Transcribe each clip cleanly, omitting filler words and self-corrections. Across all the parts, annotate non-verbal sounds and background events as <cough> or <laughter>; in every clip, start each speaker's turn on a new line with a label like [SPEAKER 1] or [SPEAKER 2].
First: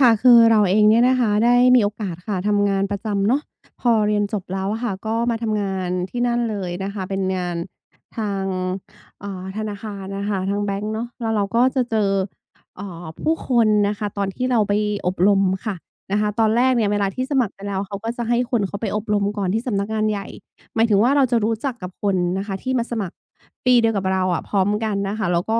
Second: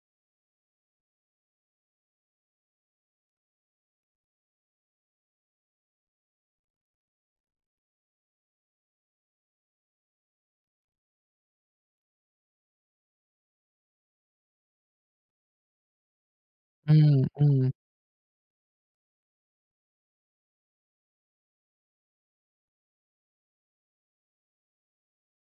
[SPEAKER 1] ค่ะคือเราเองเนี่ยนะคะได้มีโอกาสค่ะทำงานประจำเนาะพอเรียนจบแล้วอะค่ะก็มาทำงานที่นั่นเลยนะคะเป็นงานทางธนาคารน่ะค่ะทางแบงก์เนาะแล้วเราก็จะเจอผู้คนนะคะตอนที่เราไปอบรมค่ะนะคะตอนแรกเนี่
[SPEAKER 2] อื
[SPEAKER 1] ยเว
[SPEAKER 2] ม
[SPEAKER 1] ลาที่ส
[SPEAKER 2] อื
[SPEAKER 1] มัคร
[SPEAKER 2] ม
[SPEAKER 1] ไปแล้วเขาก็จะให้คนเขาไปอบรมก่อนที่สำนักงานใหญ่หมายถึงว่าเราจะรู้จักกับคนนะคะที่มาสมัคร ปีเดียวกับเราอะพร้อมกันนะคะแล้วก็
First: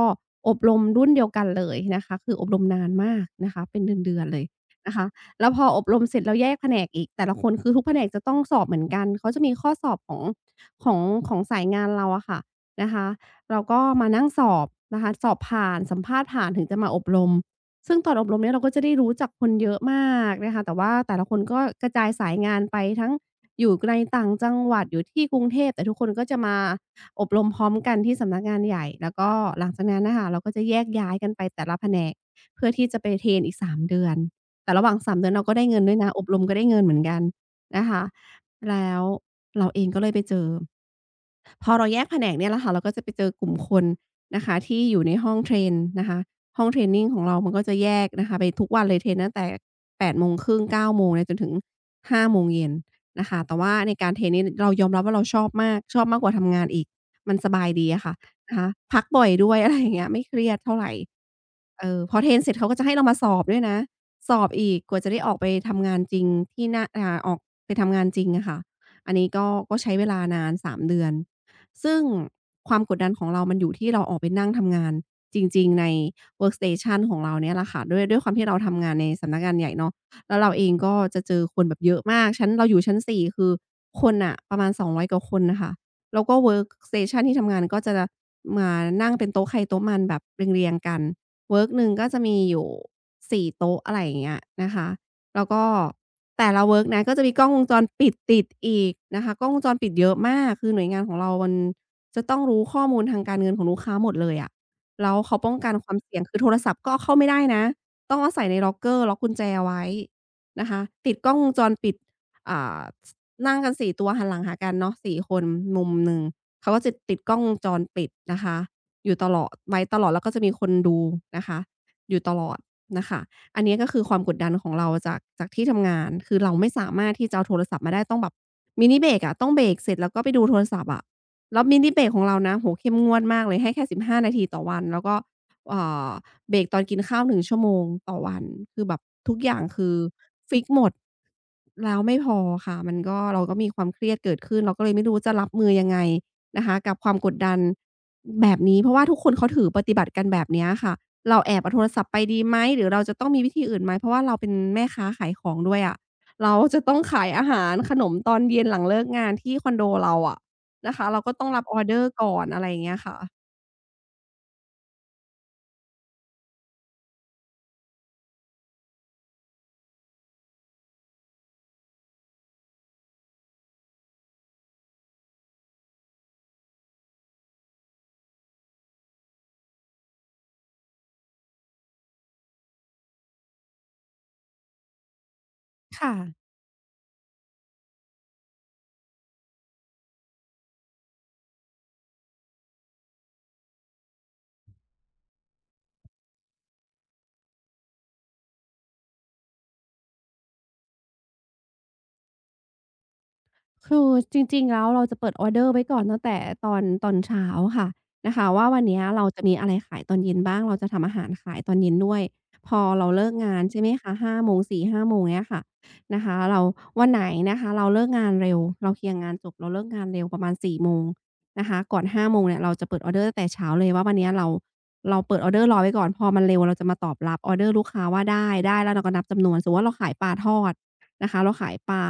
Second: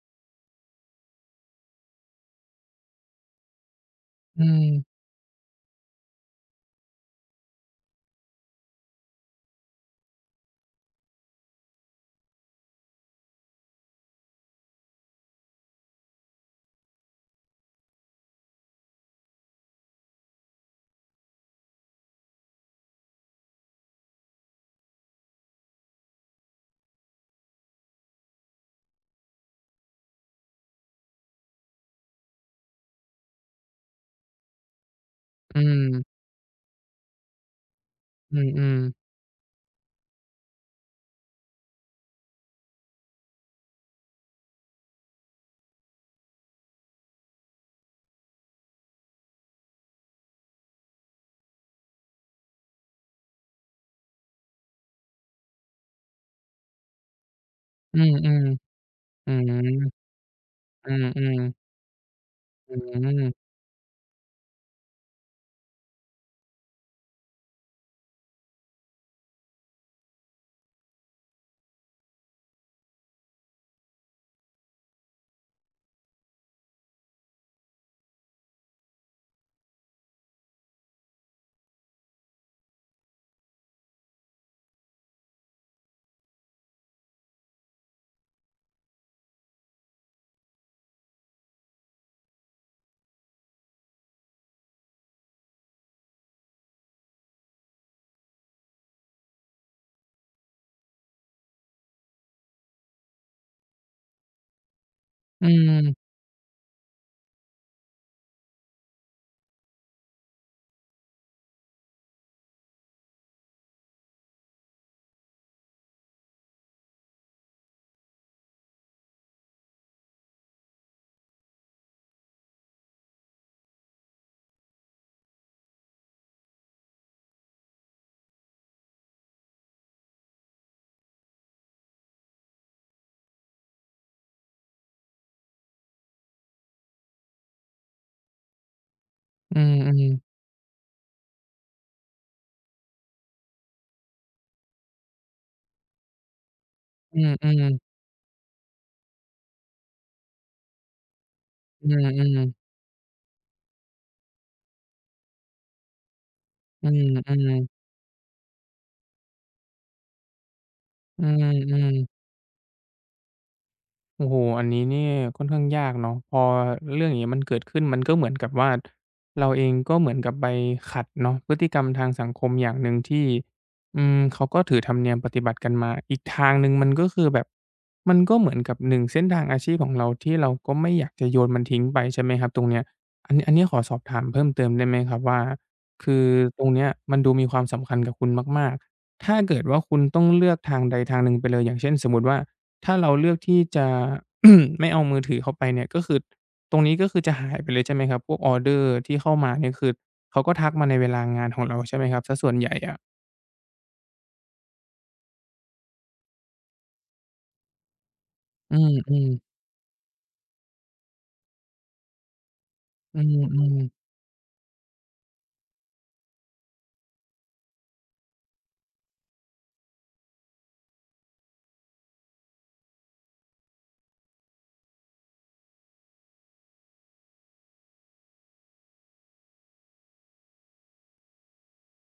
[SPEAKER 1] อบรมรุ่นเดียวกันเลยนะคะคืออบรมนานมากนะคะเป็นเดือนๆเล
[SPEAKER 2] อื
[SPEAKER 1] ยนะ
[SPEAKER 2] ม
[SPEAKER 1] คะแล้วพออบรมเสร็จแล้วแยกแผนกอีกแต่ละคนคือทุกแผนกจะต้องสอบเหมือนกันเขาจะมีข้อสอบของของสายงานเราอะค่ะนะคะเราก็มานั่งสอบนะคะสอบผ่านสัมภาษณ์ผ่านถึงจะมาอบรมซึ่งตอนอบรมเนี่ยเราก็จะได้รู้จักคนเยอะมากนะคะแต่ว่าแต่ละคนก็กระจายสายงานไปทั้งอยู่ในต่างจังหวัดอยู่ที่กรุงเทพแต่ทุกคนก็จะมา อบรมพร้อมกันที่สำนักงานใหญ่แล้วก็หลังจากนั้นน่ะค่ะเราก็จะแยกย้ายกันไปแต่ละแผนกเพื่อที่จะไปเทรนอีก3เดือนแต่ระหว่าง3เดือนเราก็
[SPEAKER 2] อื
[SPEAKER 1] ได้เงินด้วยนะ
[SPEAKER 2] ม
[SPEAKER 1] อบรมก็ได้เงินเหมือนกันนะคะ
[SPEAKER 2] อื
[SPEAKER 1] แล้ว
[SPEAKER 2] ม
[SPEAKER 1] เราเองก็เลยไปเจอ พอเราแยกแผนกเนี่ยแหละค่ะเราก็จะไปเจอกลุ่มคนนะคะที่อยู่ในห้องเทรนนะคะห้องเทรนนิงของเรามันก็จะแยกนะคะไปทุกวันเลยเทรนตั้งแต่8:30 9โมงครึ่งเก้าโมงเนี่ยจนถึง5โมงเย็นนะคะแต่ว่าในการเทรนนี้เรายอมรับว่าเราชอบมากชอบมากกว่าทำงานอีกมันสบายดี
[SPEAKER 2] อๆ
[SPEAKER 1] อะค่ะนะคะ
[SPEAKER 2] อ
[SPEAKER 1] พักบ่อย
[SPEAKER 2] ืม
[SPEAKER 1] ด้วย <laughs> อะไรอย่างเงี้
[SPEAKER 2] อ
[SPEAKER 1] ยไม่เครียดเท่าไร
[SPEAKER 2] ๆอืมอืม
[SPEAKER 1] เออพอเทรนเสร็จเขา
[SPEAKER 2] อ
[SPEAKER 1] ก็จะให้เรามาส
[SPEAKER 2] ๆ
[SPEAKER 1] อบด้วยนะสอบอีกกว่าจะได้ออกไปทำงานจริงที่หน้าออกไปทำงานจริงอะค่ะอันนี้ก็ใช้เวลานานสามเดือน ซึ่งความกดดันของเรามันอยู่ที่เราออกไปนั่งทำงานจริงๆใน workstation ของเราเนี่ยแหละค่ะด้วยความที่เราทำงานในสำนักงานใหญ่เนาะแล้วเราเองก็จะเจอคนแบบเยอะมากชั้นเราอยู่ชั้น4คือคนน่ะประมาณ200กว่าคนน่ะค่ะแล้วก็ workstation ที่ทำงานก็จะมานั่งเป็นโต๊ะใครโต๊ะมันแบบเรียงๆกันเวิร์กหนึ่งก็จะมีอยู่4โต๊ะอะไรอย่างเงี้ยนะคะ แล้วก็แต่ละเวิร์กนะก็จะมีกล้องวงจรปิดติดอีกนะคะกล้องวงจรปิดเยอะมากคือหน่วยงานของเรามันจะต้องรู้ข้อมูลทางการเงินของลูกค้าหมดเลยอะแล้วเขา
[SPEAKER 2] อื
[SPEAKER 1] ป้องกันความ
[SPEAKER 2] ม
[SPEAKER 1] เสี่ยงคือโทรศัพท์ก็เอาเข้าไม่ได้นะต้องเอาใส่ในล็อกเกอร์ล็อกกุญแจไว้นะคะติดกล้องวงจรปิดอ่าสนั่งกันสี่ตัวหันหลังหากันเนาะสี่คนมุมหนึ่งเขาก็จะติดกล้องวงจรปิดนะคะอยู่ตลอดไว้ตลอดแล้วก็จะมีคนดูนะคะอยู่ตลอดน่ะค่ะ อันนี้ก็คือความกดดันของเราจากที่ทำงานคือเราไม่สามารถที่จะเอาโทรศัพท์มาได้ต้องแบบมินิเบรกอะต้องเบรกเสร็จแล้วก็ไปดูโทรศัพท์อะแล้วมินิเบรกของเรานะโอ้โฮเข้มงวดมากเลยให้แค่15นาทีต่อวันแล้วก็เอ่อเบรกตอนกินข้าว1ชั่วโมงต่อวันคือแบบทุกอ
[SPEAKER 2] อื
[SPEAKER 1] ย่าง
[SPEAKER 2] ม
[SPEAKER 1] คื
[SPEAKER 2] อื
[SPEAKER 1] อ
[SPEAKER 2] ม
[SPEAKER 1] ฟิกซ์หมด แล้วไม่พอค่ะมันก็เราก็มีความเครียดเกิดขึ้นเราก็เลยไม่รู้จะรับมือยังไงนะคะกับความ
[SPEAKER 2] อื
[SPEAKER 1] ก
[SPEAKER 2] ม
[SPEAKER 1] ด
[SPEAKER 2] อ
[SPEAKER 1] ดัน
[SPEAKER 2] ม
[SPEAKER 1] แบบนี้เพราะว่าทุกคนเขาถือปฏิบัติกันแบบเนี้ยค่ะเราแอบเอาโท
[SPEAKER 2] อื
[SPEAKER 1] รศัพ
[SPEAKER 2] ม
[SPEAKER 1] ท์ไป
[SPEAKER 2] อม
[SPEAKER 1] ดีไหมหรือเราจะต้องมีวิธีอื่นไหมเพราะว่าเราเป็นแม่ค้าขายของด้วยอะเราจะ
[SPEAKER 2] อ
[SPEAKER 1] ต้องขายอา
[SPEAKER 2] ื
[SPEAKER 1] หารขนมตอนเย็นหลังเลิกงานที่คอนโดเราอะนะคะ
[SPEAKER 2] ม
[SPEAKER 1] เรา
[SPEAKER 2] อื
[SPEAKER 1] ก็
[SPEAKER 2] ม
[SPEAKER 1] ต้องรับอ
[SPEAKER 2] อื
[SPEAKER 1] อร์
[SPEAKER 2] ม
[SPEAKER 1] เดอร์ก่อนอะไรอย่างเงี้ยค่ะ
[SPEAKER 2] โอ้โฮอันนี้นี่ค่อนข้างยากเนาะพอเรื่องอย่างนี้มันเกิดขึ้นมันก็เหมือนกับว่าเราเองก็เหมือนกับไปขัดเนาะพฤติกรรมทางสังคมอย่างหนึ่งที่อืมเขาก็ถือธรรมเนียมปฏิบัติกันมาอีกทางหนึ่งมันก็คือแบบมันก็เหมือนกับหนงเส้นทางอาชีพของเราที่เราก็ไม่อยากจะโยนมันทิ้งไปใช่ไหมครับตรงเนี้ยอันนี้ขอสอบถามเพิ่มเติมได้ไหมครับว่า
[SPEAKER 1] ค
[SPEAKER 2] คือ
[SPEAKER 1] ่ะ
[SPEAKER 2] ตรงเนี้ยมันดูมีความสำคัญกับคุณมากๆถ้าเกิดว่าคุณต้องเลือกทางใดทางหนึ่งไปเลยอย่างเช่นสมมุติว่า ถ้าเราเลือกที่จะ <coughs> ไม่เอามือถือเข้าไปเนี่ยก็คือตรงนี้ก็คือจะหายไปเลยใช่ไหมครับพวกออเดอร์ที่เข้ามาเนี่ยคือเขาก็ทักมาในเวลางานของเราใช่ไหมครับเสียส่วนใหญ่อะ
[SPEAKER 1] คือจริงๆแล้วเราจะเปิดออร์เดอร์ไว้ก่อนตั้งแต่ตอนเช้าค่ะนะคะว่า
[SPEAKER 2] อื
[SPEAKER 1] วันเนี้ยเรา
[SPEAKER 2] ม
[SPEAKER 1] จะมี
[SPEAKER 2] ๆ
[SPEAKER 1] อะไรขายตอนเย็นบ้างเราจะทำอาหารขายตอนเย็นด้วยพอเรา
[SPEAKER 2] อื
[SPEAKER 1] เลิกงาน
[SPEAKER 2] ม
[SPEAKER 1] ใช่ไหม
[SPEAKER 2] ๆ
[SPEAKER 1] คะห้าโมงสี่ห้าโมงเงี้ยค่ะนะคะเราวันไหนนะคะเราเลิกงานเร็วเราเคลียร์งานจบเราเลิกงานเร็วประมาณสี่โมงนะคะก่อนห้าโมงเนี่ยเราจะเปิดออร์เดอร์ตั้งแต่เช้าเลยว่าวันเนี้ยเราเปิดออร์เดอร์รอไว้ก่อนพอมันเร็วเราจะมาตอบรับออร์เดอร์ลูกค้าว่าได้แล้วเราก็นับจำนวนสมมุติว่าเราขายปลาทอดนะคะเราขายปลา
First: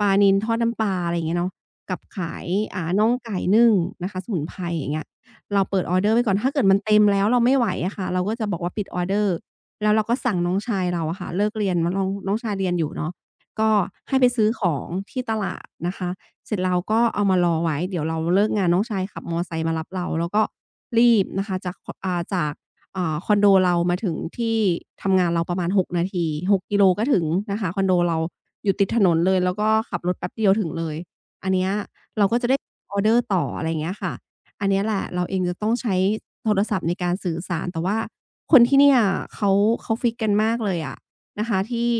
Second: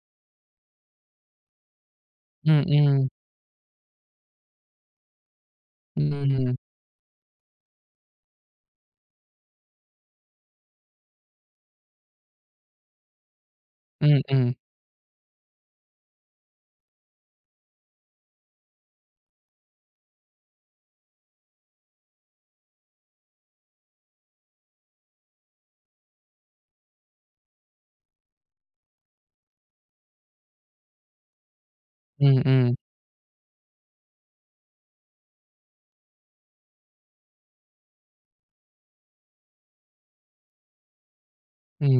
[SPEAKER 1] ปลานิลทอดน้ำปลาอะไรอย่างเงี้ยเนาะกับขาย
[SPEAKER 2] อืมอืม
[SPEAKER 1] น่
[SPEAKER 2] ๆ
[SPEAKER 1] องไก่นึ่งนะคะสมุนไพรอย่างเงี้ยเราเปิดออ
[SPEAKER 2] อื
[SPEAKER 1] ร์เดอร์ไว้ก่อนถ้าเกิดมั
[SPEAKER 2] ม
[SPEAKER 1] นเต็มแล้วเราไม่ไหวอะค่ะเราก็จะบอกว่าปิดออร์เดอร์แล้วเราก็สั่งน้องชายเราอะค่ะเลิกเรียนน้องน้องชายเรียนอยู่เนาะก็
[SPEAKER 2] อื
[SPEAKER 1] ให้ไป
[SPEAKER 2] ม
[SPEAKER 1] ซื้อข
[SPEAKER 2] ๆ
[SPEAKER 1] องที่ตลาดนะคะ เสร็จแล้วก็เอามารอไว้เดี๋ยวเราเลิกงานน้องชายขับมอไซค์มารับเราแล้วก็รีบนะคะจากคอนโดเรามาถึงที่ทำงานเราประมาณหกนาที6กกิโลก็ถึงนะคะคอนโดเราอยู่ติดถนนเลยแล้วก็ขับรถแป๊บเดียวถึงเลยอันเนี้ย
[SPEAKER 2] อื
[SPEAKER 1] เรา
[SPEAKER 2] ม
[SPEAKER 1] ก็จะ
[SPEAKER 2] อื
[SPEAKER 1] ได้
[SPEAKER 2] ม
[SPEAKER 1] ออร์เดอร์ต่ออะไรอย่างเงี้ยค่ะอันเนี้ยแหละเราเองจะต้องใช้โทรศัพท์ในการสื่อสารแต่ว่าคนที่เนี่ยเขาเขาฟิกซ์กันมากเลยอะ นะคะ
[SPEAKER 2] อื
[SPEAKER 1] ที่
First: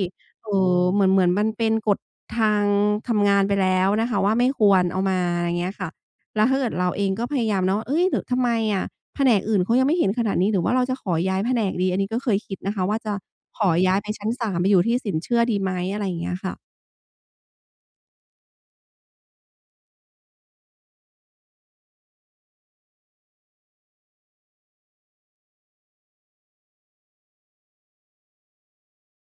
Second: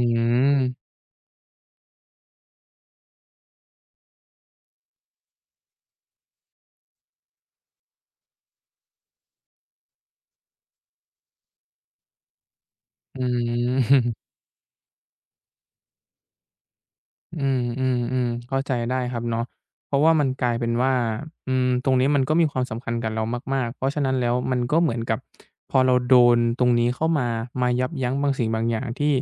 [SPEAKER 2] มๆ
[SPEAKER 1] เหมือนมันเป็นกฎทางทำงานไปแล้วนะคะว่าไม่ควรเอามาอะไรเงี้ยค่ะแล้วถ้าเกิดเราเองก็พยายามเนาะเฮ้ยหรือทำไมอะแผนกอื่นเขายังไม่เห็นขนาดนี้หรือว่าเราจะขอย้ายแผนกดีอันนี้ก็เคยคิดนะคะว่าจะ
[SPEAKER 2] อืม
[SPEAKER 1] ขอ
[SPEAKER 2] อื
[SPEAKER 1] ย้ายไป
[SPEAKER 2] ม
[SPEAKER 1] ชั้น3ไปอยู่ที่สินเชื่อดีไหมอะไรอย่างเงี้ยค่ะ
[SPEAKER 2] อืมอืมอืมเข้าใจได้ครับเนาะเพราะว่ามันกลายเป็นว่าอืมตรงนี้มันก็มีความสำคัญกับเรามากๆเพราะฉะนั้นแล้วมันก็เหมือนกับพอเราโดนตรงนี้เข้ามามายับยั้งบางสิ่งบางอย่างที่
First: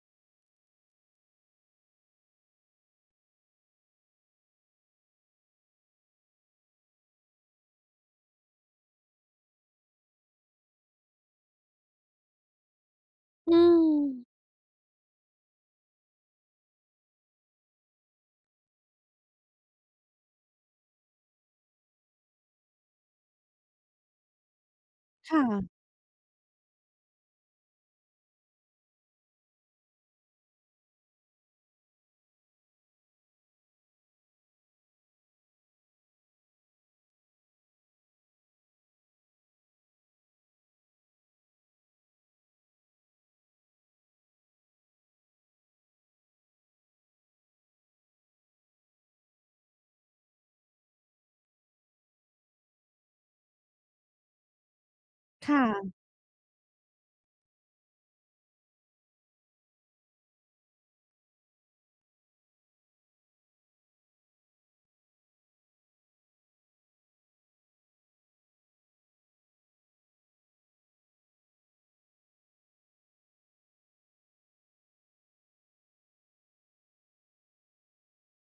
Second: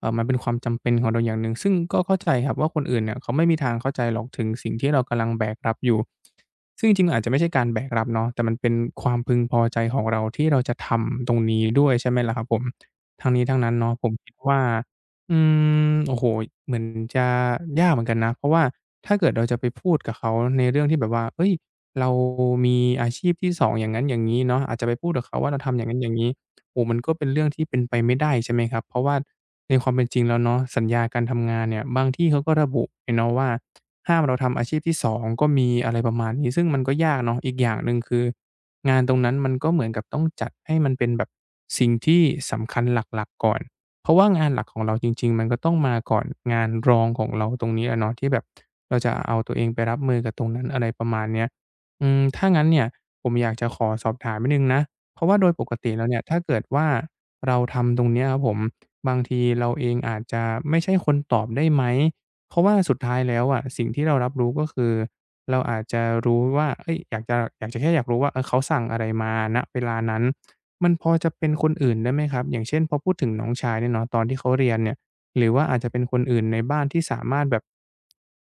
[SPEAKER 2] มันเป็นความจำเป็นของเราอย่างหนึ่งซึ่งก็เข้าใจครับว่าคนอื่นเนี่ยเขาไม่มีทางเข้าใจหรอกถึงสิ่งที่เรากำลังแบกรับอยู่ซึ่งจริงๆอาจจะไม่ใช่การแบกรับเนาะแต่มันเป็นความพึงพอใจของเราที่เราจะทำตรงนี้ด้วยใช่ไหมล่ะครับผมทั้งนี้
[SPEAKER 1] อื
[SPEAKER 2] ทั้งนั้นเนาะผ
[SPEAKER 1] ม
[SPEAKER 2] มคิดว่า อืมโอ้โฮเหมือนจะยากเหมือนกันนะเพราะว่าถ้าเกิดเราจะไปพูดกับเขาในเรื่องที่แบบว่าเฮ้ยเรามีอาชีพที่2องอย่างนั้นอย่างงี้เนาะอาจจะไปพูดกับ
[SPEAKER 1] ค
[SPEAKER 2] เขาว่าเราทำอ
[SPEAKER 1] ่ะ
[SPEAKER 2] ย่างนั้นอย่างงี้โอ้โฮมันก็เป็นเรื่องที่เป็นไปไม่ได้ใช่ไหมครับเพราะว่าในความเป็นจริงแล้วเนาะสัญญาการทำงานเนี่ยบางที่เขาก็ระบุเลยเนาะว่าห้ามเราทำอาชีพที่สองก็มีอะไรประมาณนี้ซึ่งมันก็ยากเนาะอีกอย่างหนึ่งคืองานตรงนั้นมันก็เหมือนกับต้องจัดให้มันเป็นแบบสิ่งที่สำคัญหลักๆก่อน เพราะว่างานหลักของเราจริงๆมันก็ต้องมาก่อนงานรองของเราตรงนี้อะเนาะที่แบบเราจะเอาตัวเองไปรับมือกับตรงนั้นอะไรประมาณเนี้ยอืมถ้างั้นเนี่ยผมอยากจะขอสอบถามนิดหนึ่งนะเพราะว่าโดยปกติ
[SPEAKER 1] ค่ะ
[SPEAKER 2] แล้วเนี่ยถ้าเกิดว่าเราทำตรงเนี้ยครับผมบางทีเราเองอาจจะไม่ใช่คนตอบได้ไหมเพราะว่าสุดท้ายแล้วอะสิ่งที่เรารับรู้ก็คือเราอาจจะรู้ว่าเฮ้ยอยากจะแค่อยากรู้ว่าเออเขาสั่งอะไรมาณเวลานั้น มันพอจะเป็นคนอื่นได้ไหมครับ อย่างเช่นพอพูดถึงน้องชายเนี่ยเนาะตอนที่เขาเรียนเนี่ยหรือว่าอาจจะเป็นคนอื่นในบ้านที่สามารถแบบ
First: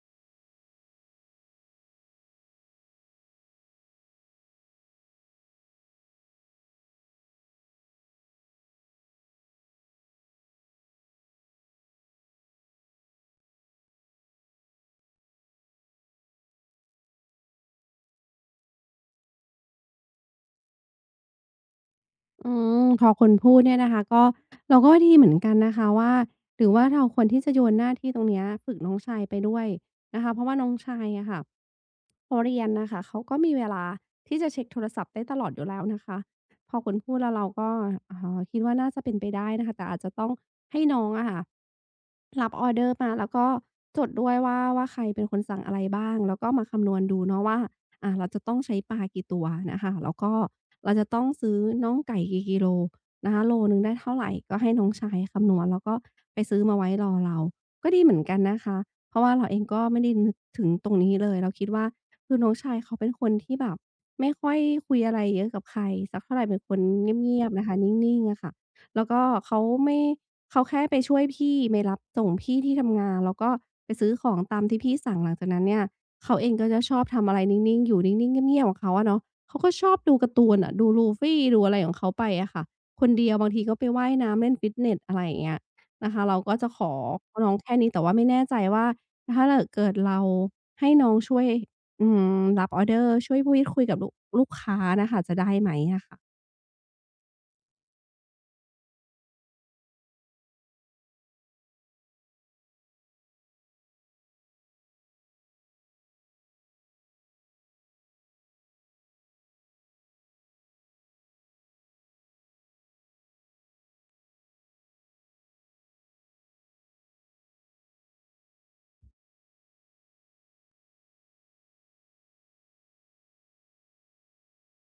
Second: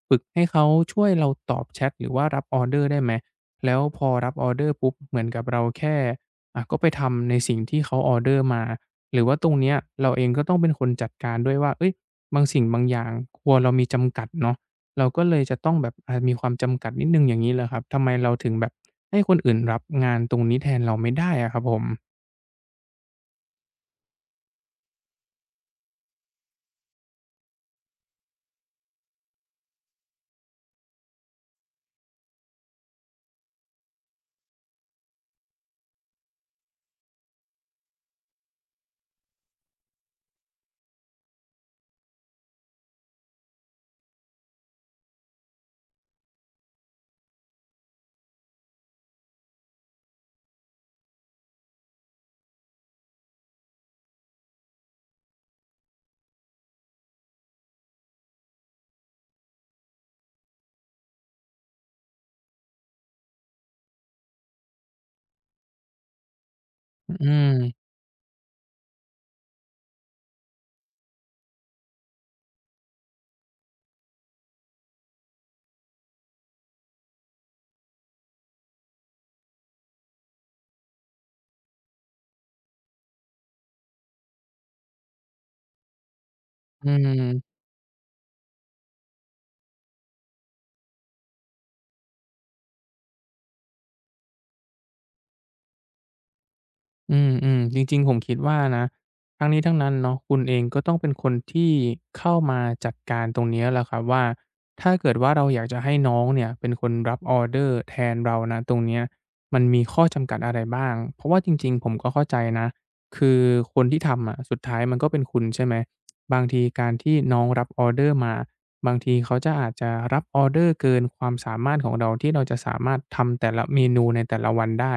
[SPEAKER 2] ฝึกให้เขาช่วยเราตอบแชทหรือว่ารับออร์เดอร์ได้ไหมแล้วพอรับออร์เดอร์ปุ๊บเหมือนกับเราแค่อะก็ไปทำในสิ่งที่เขาออร์เดอร์มาหรือว่าตรงเนี้ยเราเองก็ต้องเป็นคนจัดการด้วยว่าเฮ้ยบางสิ่งบางอย่างครัวเรามีจำกัดเนาะเราก็เลยจะต้องแบบมีความจำกัดนิดหนึ่งอย่างงี้เหรอครับทำไมเราถึงแบบให้คนอื่นรับงานตรงนี้แทนเราไม่ได้อะครับผม
[SPEAKER 1] อืมพอคุณพูดเนี่ยนะคะก็เราก็วดีเหมือนกันนะคะว่าหรือว่าเราควรที่จะโยนหน้าที่ตรงเนี้ยฝึกน้องชายไปด้วยนะคะเพราะว่าน้องชายอะค่ะพอเรียนน่ะค่ะเขาก็มีเวลาที่จะเช็กโทรศัพท์ได้ตลอดอยู่แล้วนะคะพอคุณพูดแล้วเราก็คิดว่าน่าจะเป็นไปได้นะคะแต่อาจจะต้องให้น้องอะค่ะรับออร์เดอร์มาแล้วก็จดด้วยว่าใครเป็นคนสั่งอะไรบ้างแล้วก็มาคำนวณดูเนาะว่า เราจะต้องใช้ปลากี่ตัวนะคะแล้วก็เราจะต้องซื้อน่องไก่กี่กิโลนะคะโลหนึ่งได้เท่าไรก็ให้น้องชายคำนวณแล้วก็ไปซื้อมาไว้รอเราก็ดีเหมือนกันนะคะเพราะว่าเราเองก็ไม่ได้นึกถึงตรงนี้เลยเราคิดว่าคือน้องชายเขาเป็นคนที่แบบไม่ค่อยคุยอะไรเยอะกับใครสักเท่าไรเป็นคน
[SPEAKER 2] อื
[SPEAKER 1] เงียบๆนะคะ
[SPEAKER 2] ม
[SPEAKER 1] นิ่งๆอะค่ะแล้วก็เขาแค่ไปช่วยพี่ไปรับส่งพี่ที่ทำงานแล้วก็ไปซื้อของตามที่พี่สั่งหลังจากนั้นเนี่ย เขาเองก็จะชอบทำอะไรนิ่งๆ อยู่นิ่งๆเงียบๆของเขาอะเนาะเขาก็ชอบดูการ์ตูนอะดู Luffy ดูอะไรของเขาไปอะค่ะคนเดียวบางทีก็ไปว่ายน้ำเล่นฟิตเนสอะไรอย่างเงี้ยนะคะเราก็จะข
[SPEAKER 2] อื
[SPEAKER 1] อน้อง
[SPEAKER 2] ม
[SPEAKER 1] แค่นี้แต่ว่าไม่แน่ใจว่าถ้าเกิดเราให้น้องช่วยอืมรับออร์เดอร์ช่วยพูดคุยกับลูกค้าน่ะค่ะจะได้ไหมอะค่ะ
[SPEAKER 2] จริงๆผมคิดว่านะทั้งนี้ทั้งนั้นเนาะคุณเองก็ต้องเป็นคนที่เข้ามาจัดการตรงเนี้ยแหละครับว่าถ้าเกิดว่าเราอยากจะให้น้องเนี่ยเป็นคนรับออร์เดอร์แทนเราณตรงเนี้ยมันมีข้อจำกัดอะไรบ้าง เพราะว่าจริงๆผมก็เข้าใจนะ คือคนที่ทำอะสุดท้ายมันก็เป็นคุณใช่ไหมบางทีการที่น้องรับออร์เดอร์มา บางทีเขาจะอาจจะรับออร์เดอร์เกินความสามารถของเราที่เราจะสามารถทำแต่ละเมนูในแต่ละวันได้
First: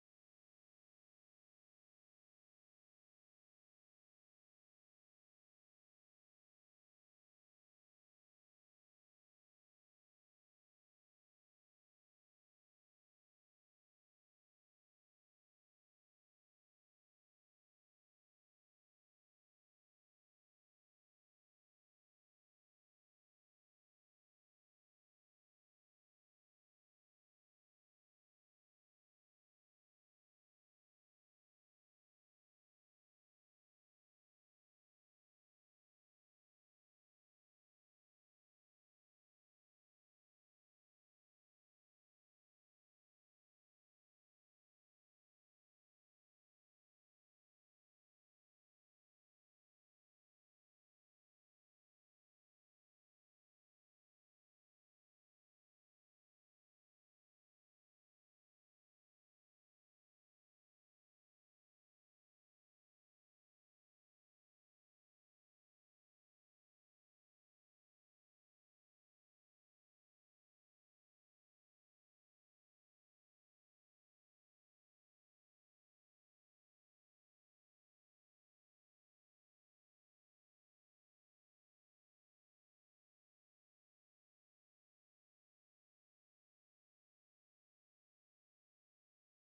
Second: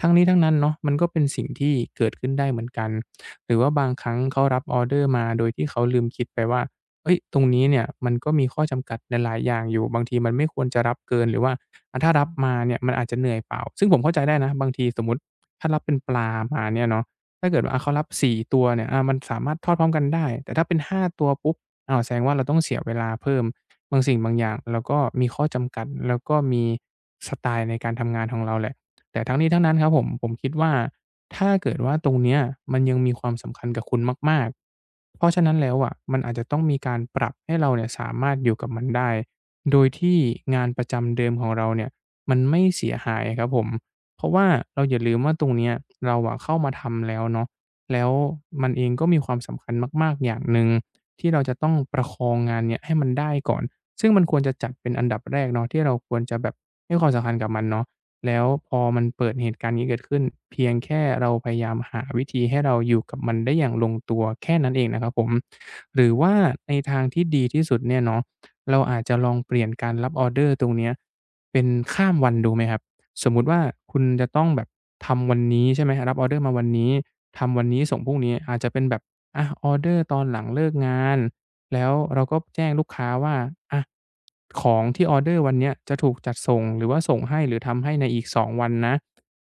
[SPEAKER 2] ทั้งนี้ทั้งนั้นเนาะมันก็เป็นสิ่งที่เกิดขึ้นได้เหมือนกันหรือว่าบางครั้งเขารับออเดอร์มาโดยที่เขาลืมคิดไปว่าเอ้ยตรงนี้เนี่ยมันก็มีข้อจำกัดในหลายอย่างอยู่บางทีมันไม่ควรจะรับเกินหรือว่าอะถ้ารับมาเนี่ยมันอาจจะเหนื่อยเปล่าซึ่งผมเข้าใจได้นะบางทีสมมุติถ้ารับเป็นปลามาเนี่ยเนาะถ้าเกิดว่าอะเขารับ4ตัวเนี่ยอามันสามารถทอดพร้อมกันได้แต่ถ้าเป็นห้าตัวปุ๊บอ้าวแสดงว่าเราต้องเสียเวลาเพิ่มบางสิ่งบางอย่างเราก็มีข้อจำกัดแล้วก็มีสไตล์ในการทำงานของเราแหละ แต่ทั้งนี้ทั้งนั้นครับผมคิดว่าถ้าเกิดว่าตรงเนี้ยมันยังมีความสำคัญกับคุณมากๆเพราะฉะนั้นแล้วอะมันอาจจะต้องมีการปรับให้เราเนี่ยสามารถอยู่กับมันได้โดยที่งานประจำเดิมของเราเนี่ยมันไม่เสียหายอะครับผมเพราะว่าเราอย่าลืมว่าตรงเนี้ยเราอะเข้ามาทำแล้วเนาะแล้วมันเองก็มีความสำคัญมากๆอย่างหนึ่งที่เราจะต้องประคองงานเนี้ยให้มันได้ก่อนซึ่งมันควรจะจัดเป็นอันดับแรกเนาะที่เราควรจะแบบให้ความสำคัญกับมันเนาะ แล้วพอมันเปิดเหตุการณ์นี้เกิดขึ้นเพียงแค่เราพยายามหาวิธีให้เราอยู่กับมันได้อย่างลงตัวแค่นั้นเองนะครับผมหรือว่าในทางที่ดีที่สุดเนี่ยเนาะเราอาจจะลองเปลี่ยนการรับออร์เดอร์ตรงเนี้ยเป็นข้ามวันดูไหมครับสมมุติว่าคุณจะต้องแบบทำวันนี้ใช่ไหมรับออร์เดอร์มาวันนี้ทำวันนี้ส่งพรุ่งนี้อาจจะเป็นแบบอะออร์เดอร์ตอนหลังเลิกงาน แล้วเราก็แจ้งลูกค้าว่าอะของที่ออร์เดอร์วันเนี้ยจะถูกจัดส่งหรือว่าส่งให้หรือทำให้ในอีก2วันนะ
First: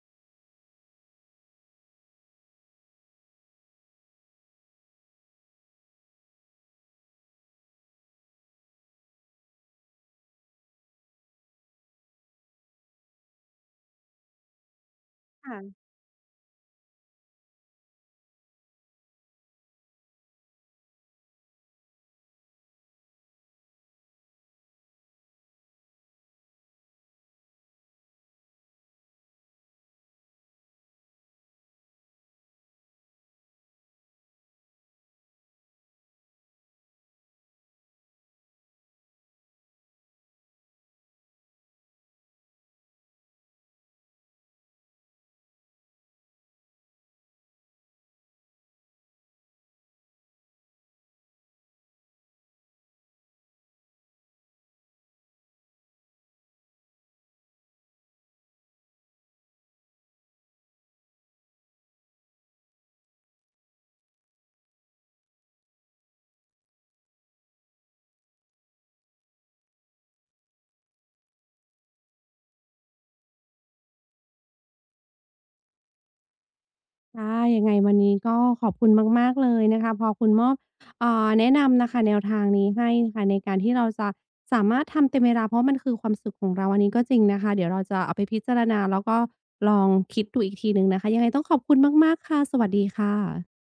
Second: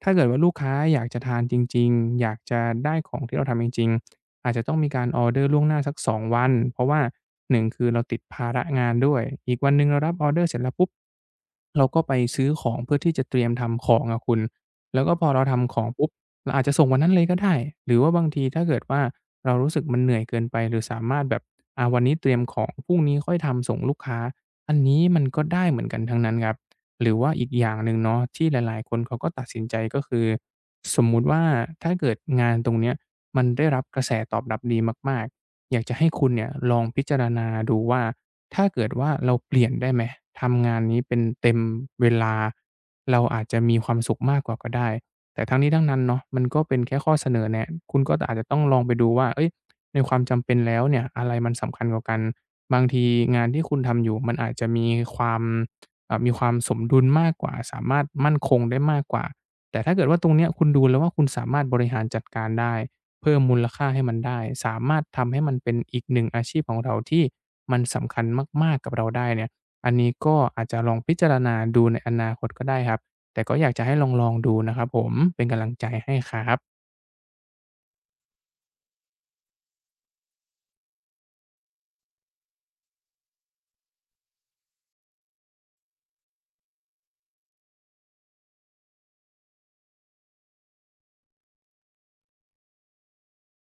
[SPEAKER 2] ถ้าเกิดว่าลูกค้าอยากจะทานจริงๆอยากจะได้ของที่เราทำจริงๆอาจจะต้องมีการออร์เดอร์ล่วงหน้าสัก2วัน เพราะว่าหนึ่งคือเราติดภาระงานด้วย อีกวันหนึ่งเรารับออร์เดอร์เสร็จแล้วปุ๊บเราก็ไปซื้อของเพื่อที่จะเตรียมทำของอะคุณแล้วก็พอเราทำข
[SPEAKER 1] ค่ะ
[SPEAKER 2] องปุ๊บเราอาจจะส่งวันนั้นเลยก็ได้หรือว่าบางทีถ้าเกิดว่า เรารู้สึกมันเหนื่อยเกินไปหรือสามารถแบบวันนี้เตรียมของพรุ่งนี้ค่อยทำส่งลูกค้าอันนี้มันก็ได้เหมือนกันทั้งนั้นครับหรือว่าอีกอย่างหนึ่งเนาะที่หลายๆคนเขาก็ตัดสินใจก็คือสมมุติว่าถ้าเกิดงานตรงเนี้ยมันได้รับกระแสตอบรับดีมากๆอยากจะให้คุณเนี่ยลองพิจารณาดูว่าถ้าเกิดว่าเราเปลี่ยนได้ไหมทำงานนี้เป็นเต็มเวลาเราอาจจะมีความสุขมากกว่าก็ได้ แต่ทั้งนี้ทั้งนั้นเนาะมันก็เป็นแค่ข้อเสนอแนะคุณก็อาจจะต้องลองไปดูว่าเอ้ยในความจำเป็นแล้วเนี่ยอะไรมันสำคัญกว่ากันบางทีงานที่คุณทำอยู่มันอาจจะมีความมีความสมดุลมากกว่าสามารถมั่นคงได้มากกว่าแต่ถ้าเกิดว่าตรงเนี้ยคุณดูแล้วว่าคุณสามารถบริหารจัดการได้เพิ่มมูลค่าให้มันได้สามารถทำให้มันเป็นอีกหนึ่งอาชีพของเราที่มันสำคัญมากๆกับเราได้เนี่ยอันนี้ก็อาจจะลองพิจารณาดูในอนาคตก็ได้ครับ แต่ก็อยากจะให้ลองดูนะครับผมเป็นกำลังใจให้ครับ
[SPEAKER 1] ค่ะยังไงวันนี้ก็ขอบคุณมากๆเลยนะคะพอคุณมอบแนะนำน่ะค่ะแนวทางนี้ให้ค่ะในการที่เราจะสามารถทำเต็มเวลาเพราะมันคือความสุขของเราอันนี้ก็จริงนะคะเดี๋ยวเราจะเอาไปพิจารณาแล้วก็ลองคิดดูอีกทีหนึ่งนะคะยังไงต้องขอบคุณมากๆค่ะสวัสดีค่ะ